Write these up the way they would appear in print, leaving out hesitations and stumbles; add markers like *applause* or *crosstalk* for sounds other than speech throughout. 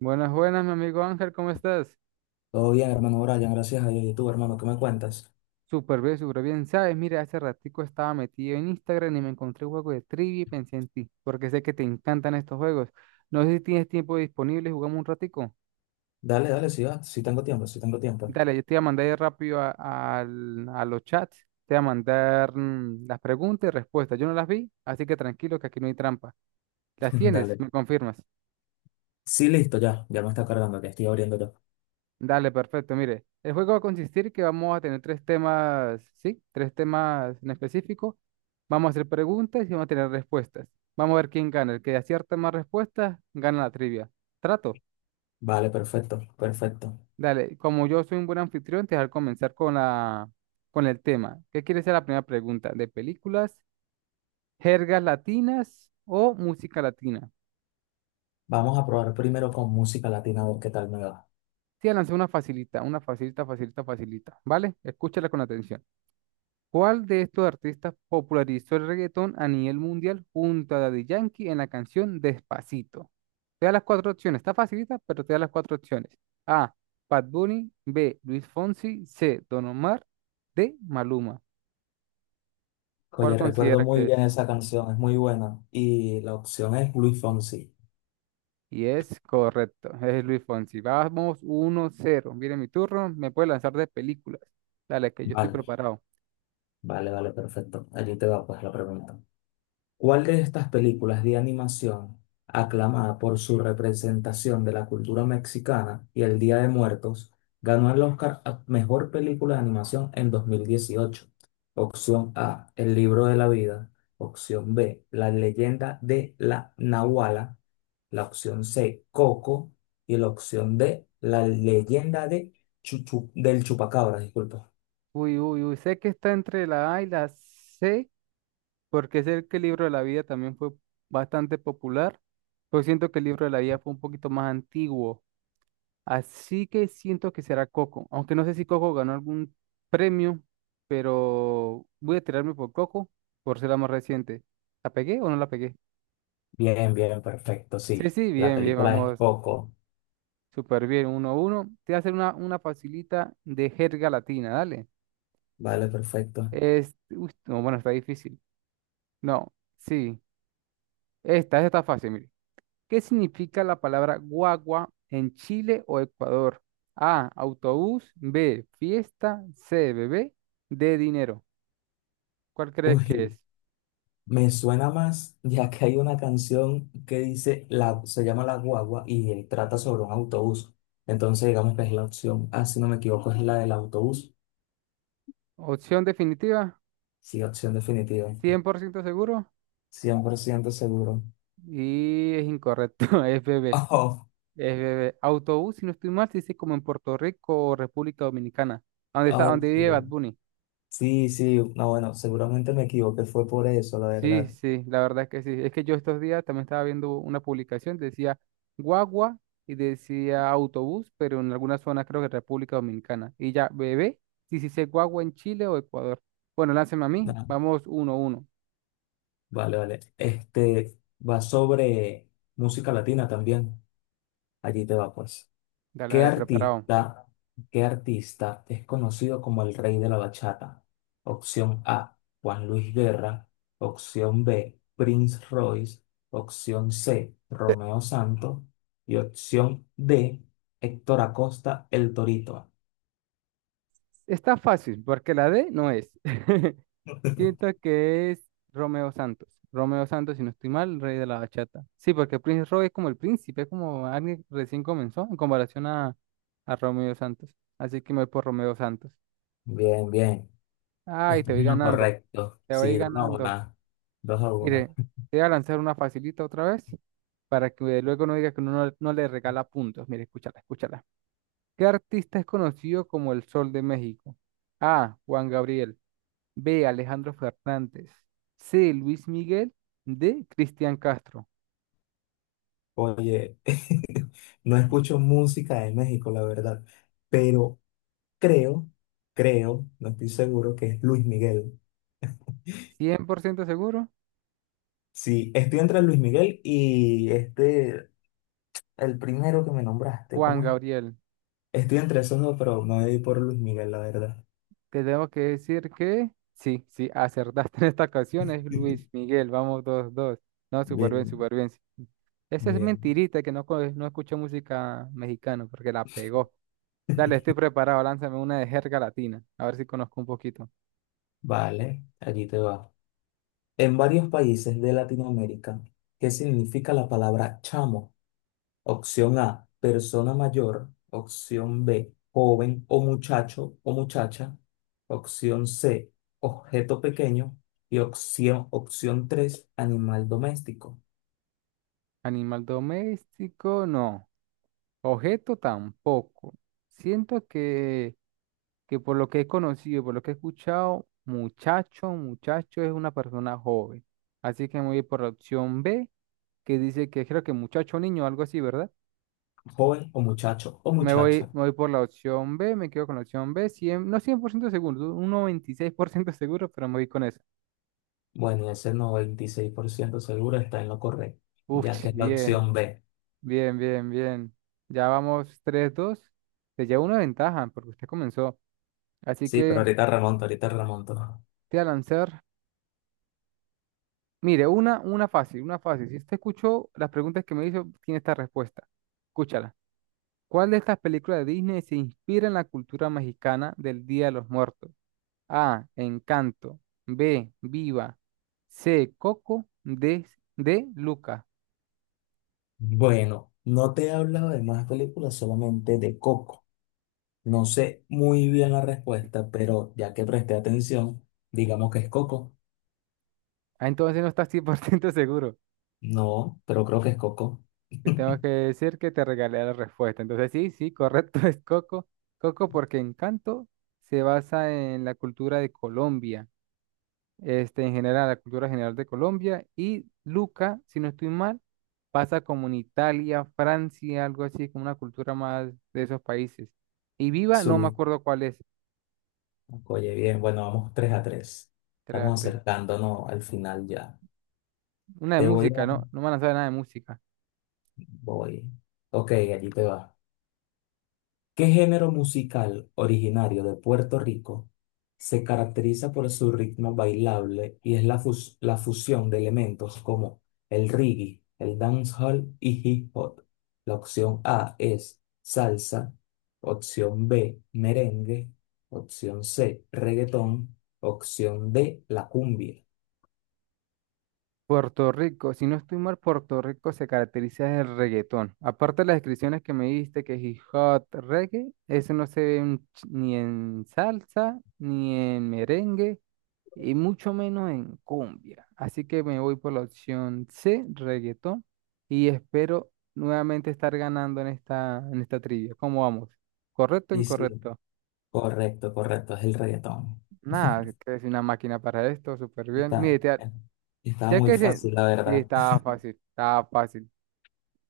Buenas, buenas, mi amigo Ángel, ¿cómo estás? Todo bien, hermano Brian, gracias a Dios. ¿Y tú, hermano, qué me cuentas? Súper bien, súper bien. Sabes, mira, hace ratico estaba metido en Instagram y me encontré un juego de trivia y pensé en ti, porque sé que te encantan estos juegos. No sé si tienes tiempo disponible, jugamos un ratico. Dale, dale, sí, va, sí tengo tiempo, sí tengo tiempo. Dale, yo te voy a mandar ahí rápido a, a los chats, te voy a mandar las preguntas y respuestas. Yo no las vi, así que tranquilo que aquí no hay trampa. ¿Las *laughs* tienes? Dale. ¿Me confirmas? Sí, listo, ya, ya me está cargando, que estoy abriendo yo. Dale, perfecto. Mire, el juego va a consistir que vamos a tener tres temas, sí, tres temas en específico. Vamos a hacer preguntas y vamos a tener respuestas. Vamos a ver quién gana. El que acierta más respuestas, gana la trivia. Trato. Vale, perfecto, perfecto. Dale, como yo soy un buen anfitrión, te voy a comenzar con la, con el tema. ¿Qué quiere ser la primera pregunta? ¿De películas, jergas latinas o música latina? Vamos a probar primero con música latina, a ver qué tal me va. Te voy a lanzar una facilita, facilita, facilita. ¿Vale? Escúchala con atención. ¿Cuál de estos artistas popularizó el reggaetón a nivel mundial junto a Daddy Yankee en la canción Despacito? Te da las cuatro opciones, está facilita, pero te da las cuatro opciones. A. Bad Bunny, B. Luis Fonsi, C. Don Omar, D. Maluma. ¿Cuál Oye, recuerdo consideras que muy bien es? esa canción, es muy buena. Y la opción es Luis Fonsi. Y es correcto, es Luis Fonsi. Vamos 1-0. Viene mi turno, me puede lanzar de películas. Dale, que yo estoy Vale, preparado. vale, vale, perfecto. Allí te va, pues, la pregunta. ¿Cuál de estas películas de animación, aclamada por su representación de la cultura mexicana y el Día de Muertos, ganó el Oscar a Mejor Película de Animación en 2018? Opción A, El libro de la vida. Opción B, La leyenda de la Nahuala. La opción C, Coco. Y la opción D, La leyenda de del Chupacabra, disculpa. Uy, uy, uy, sé que está entre la A y la C, porque sé que el libro de la vida también fue bastante popular, pero siento que el libro de la vida fue un poquito más antiguo, así que siento que será Coco, aunque no sé si Coco ganó algún premio, pero voy a tirarme por Coco por ser la más reciente. ¿La pegué o no la pegué? Bien, bien, perfecto, Sí, sí. sí, La bien, bien, película es vamos, Coco. súper bien, uno a uno. Te voy a hacer una facilita de jerga latina, dale. Vale, perfecto. Es, uy, no, bueno, está difícil. No, sí, esta está fácil, mire. ¿Qué significa la palabra guagua en Chile o Ecuador? A, autobús, B, fiesta, C, bebé, D, dinero. ¿Cuál crees que Uy. es? Me suena más, ya que hay una canción que dice, la, se llama La Guagua y él trata sobre un autobús. Entonces, digamos que es la opción, ah, si no me equivoco, es la del autobús. Opción definitiva, Sí, opción definitiva. 100% seguro Cien por ciento seguro. y es incorrecto, *laughs* es bebé, *laughs* Oh, es bebé. Autobús, si no estoy mal, se dice como en Puerto Rico o República Dominicana, donde está, oh, donde vive Bad sí. Bunny. Sí, sí, no, bueno, seguramente me equivoqué, fue por eso, la Sí, verdad. sí, la verdad es que sí. Es que yo estos días también estaba viendo una publicación, decía guagua y decía autobús, pero en algunas zonas creo que República Dominicana. Y ya, bebé, si se dice guagua en Chile o Ecuador. Bueno, lánceme a mí. No, Vamos uno a uno. vale, vale. Este va sobre música latina también. Allí te va, pues. Dale, ¿Qué dale, preparado. artista, qué artista es conocido como el rey de la bachata? Opción A, Juan Luis Guerra. Opción B, Prince Royce. Opción C, Romeo Santos. Y opción D, Héctor Acosta, El Torito. Está fácil, porque la D no es. *laughs* Siento *laughs* que es Romeo Santos. Romeo Santos, si no estoy mal, rey de la bachata. Sí, porque Prince Roy es como el príncipe, es como alguien que recién comenzó en comparación a Romeo Santos. Así que me voy por Romeo Santos. Bien, bien. Ay, te Esto es voy lo ganando, correcto. te voy Sí, dos a ganando. una. Dos a Mire, una. te voy a lanzar una facilita otra vez para que luego no diga que uno no, no le regala puntos. Mire, escúchala, escúchala. ¿Qué artista es conocido como el Sol de México? A. Juan Gabriel. B. Alejandro Fernández. C. Luis Miguel. D. Cristian Castro. Oye, *laughs* no escucho música de México, la verdad, pero creo, creo, no estoy seguro que es Luis Miguel. Cien por ciento seguro. Sí, estoy entre Luis Miguel y este, el primero que me nombraste, Juan ¿cómo es? Gabriel. Estoy entre esos dos, pero me voy por Luis Miguel, la verdad. Te tengo que decir que sí, sí, acertaste *laughs* en esta ocasión. Es Luis *laughs* Miguel. Vamos, dos, dos. No, súper bien, Bien, súper bien. Esa es bien. mentirita que no, no escucha música mexicana porque la pegó. Dale, estoy preparado. Lánzame una de jerga latina. A ver si conozco un poquito. Vale, allí te va. En varios países de Latinoamérica, ¿qué significa la palabra chamo? Opción A, persona mayor. Opción B, joven o muchacho o muchacha. Opción C, objeto pequeño. Y opción 3, animal doméstico. Animal doméstico, no. Objeto tampoco. Siento que por lo que he conocido, por lo que he escuchado, muchacho es una persona joven. Así que me voy por la opción B, que dice que creo que muchacho, niño, algo así, ¿verdad? Joven o muchacho o muchacha. Me voy por la opción B, me quedo con la opción B, 100 no 100% seguro, un 96% *laughs* seguro, pero me voy con esa. Bueno, y ese 96% seguro está en lo correcto, Uf, ya *laughs* que es la bien, opción B. bien, bien, bien. Ya vamos tres dos. Se lleva una ventaja porque usted comenzó. Así Sí, pero que ahorita remonto, ahorita remonto. te voy a lanzar. Mire, una fácil, una fácil. Si usted escuchó las preguntas que me hizo, tiene esta respuesta. Escúchala. ¿Cuál de estas películas de Disney se inspira en la cultura mexicana del Día de los Muertos? A. Encanto. B. Viva. C. Coco. D. Luca. Bueno, no te he hablado de más películas, solamente de Coco. No sé muy bien la respuesta, pero ya que presté atención, digamos que es Coco. Ah, entonces no estás 100% seguro. No, pero creo que es Coco. Te tengo que *laughs* decir que te regalé la respuesta. Entonces sí, sí, correcto, *laughs* es Coco. Coco porque Encanto se basa en la cultura de Colombia. Este, en general, la cultura general de Colombia, y Luca, si no estoy mal, pasa como en Italia, Francia, algo así, como una cultura más de esos países. Y Viva, no me Su. acuerdo cuál es, Oye, bien, bueno, vamos 3 a tres. tra- Estamos tra- acercándonos al final ya. una de Te voy a... música, ¿no? No me han lanzado nada de música. Voy. Ok, allí te va. ¿Qué género musical originario de Puerto Rico se caracteriza por su ritmo bailable y es la fusión de elementos como el reggae, el dancehall y hip hop? La opción A es salsa, opción B merengue, opción C reggaetón, opción D la cumbia. Puerto Rico, si no estoy mal, Puerto Rico se caracteriza del reggaetón. Aparte de las descripciones que me diste, que es hip hop, reggae, eso no se ve en ni en salsa, ni en merengue, y mucho menos en cumbia. Así que me voy por la opción C, reggaetón, y espero nuevamente estar ganando en esta trivia. ¿Cómo vamos? ¿Correcto o Y sí, incorrecto? correcto, correcto, es el reggaetón. Nada, que es una máquina para esto, súper bien. Mire, Está, estaba ya muy que se... fácil, la Sí, verdad. estaba *laughs* fácil, estaba fácil.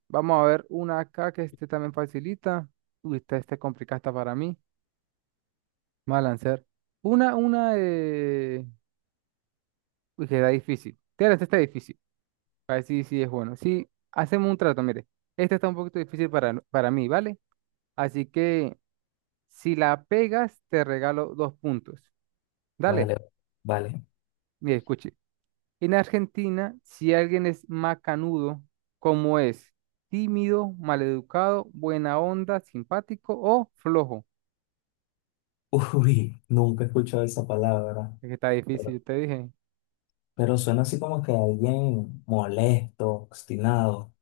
Vamos a ver una acá que este también facilita. Uy, esta es complicada esta para mí. Vamos a lanzar. Una, una de... Uy, que está difícil. Tírate, esta está difícil. Para sí, sí, es bueno. Sí, hacemos un trato, mire. Esta está un poquito difícil para, para mí, ¿vale? Así que si la pegas, te regalo dos puntos. Dale, Vale, vale. mire, escuche. En Argentina, si alguien es macanudo, ¿cómo es? Tímido, maleducado, buena onda, simpático o flojo. Uy, nunca he escuchado esa palabra, Es que está difícil, pero, yo te dije. pero suena así como que alguien molesto, obstinado.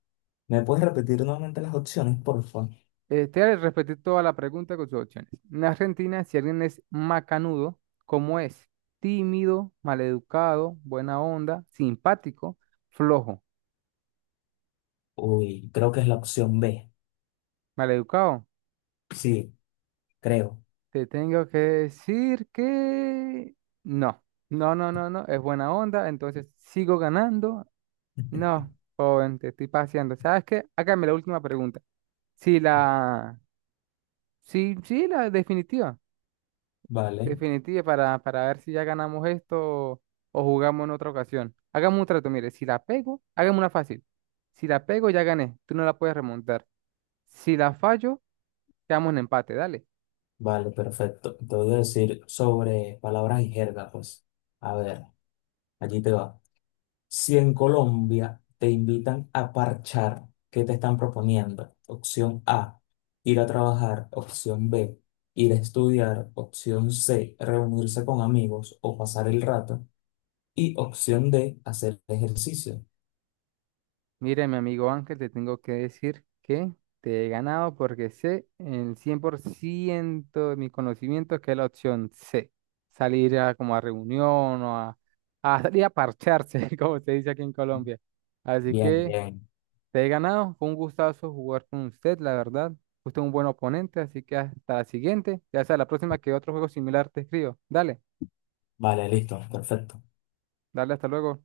¿Me puedes repetir nuevamente las opciones, por favor? Este, repetir toda la pregunta con sus opciones. En Argentina, si alguien es macanudo, ¿cómo es? Tímido, maleducado, buena onda, simpático, flojo, Uy, creo que es la opción B. maleducado. Sí, creo. Te tengo que decir que no, no, no, no, es buena onda, entonces sigo ganando. No, joven, te estoy paseando. ¿Sabes qué? Hágame la última pregunta. Si la, sí, sí, la definitiva. Vale, Definitiva para ver si ya ganamos esto o jugamos en otra ocasión. Hagamos un trato, mire, si la pego, hagamos una fácil. Si la pego, ya gané, tú no la puedes remontar. Si la fallo, quedamos en empate, dale. vale, perfecto. Te voy a decir sobre palabras y jerga, pues. A ver, allí te va. Si en Colombia te invitan a parchar, ¿qué te están proponiendo? Opción A, ir a trabajar. Opción B, ir a estudiar. Opción C, reunirse con amigos o pasar el rato. Y opción D, hacer ejercicio. Mire, mi amigo Ángel, te tengo que decir que te he ganado porque sé en el 100% de mis conocimientos que es la opción C. Salir a como a reunión o a salir a parcharse, *laughs* como se dice aquí en Colombia. Así Bien, que… bien. Te he ganado, fue un gustazo jugar con usted, la verdad. Usted es un buen oponente, así que hasta la siguiente. Ya sea la próxima que otro juego similar te escribo. Dale, Vale, listo, perfecto. dale, hasta luego.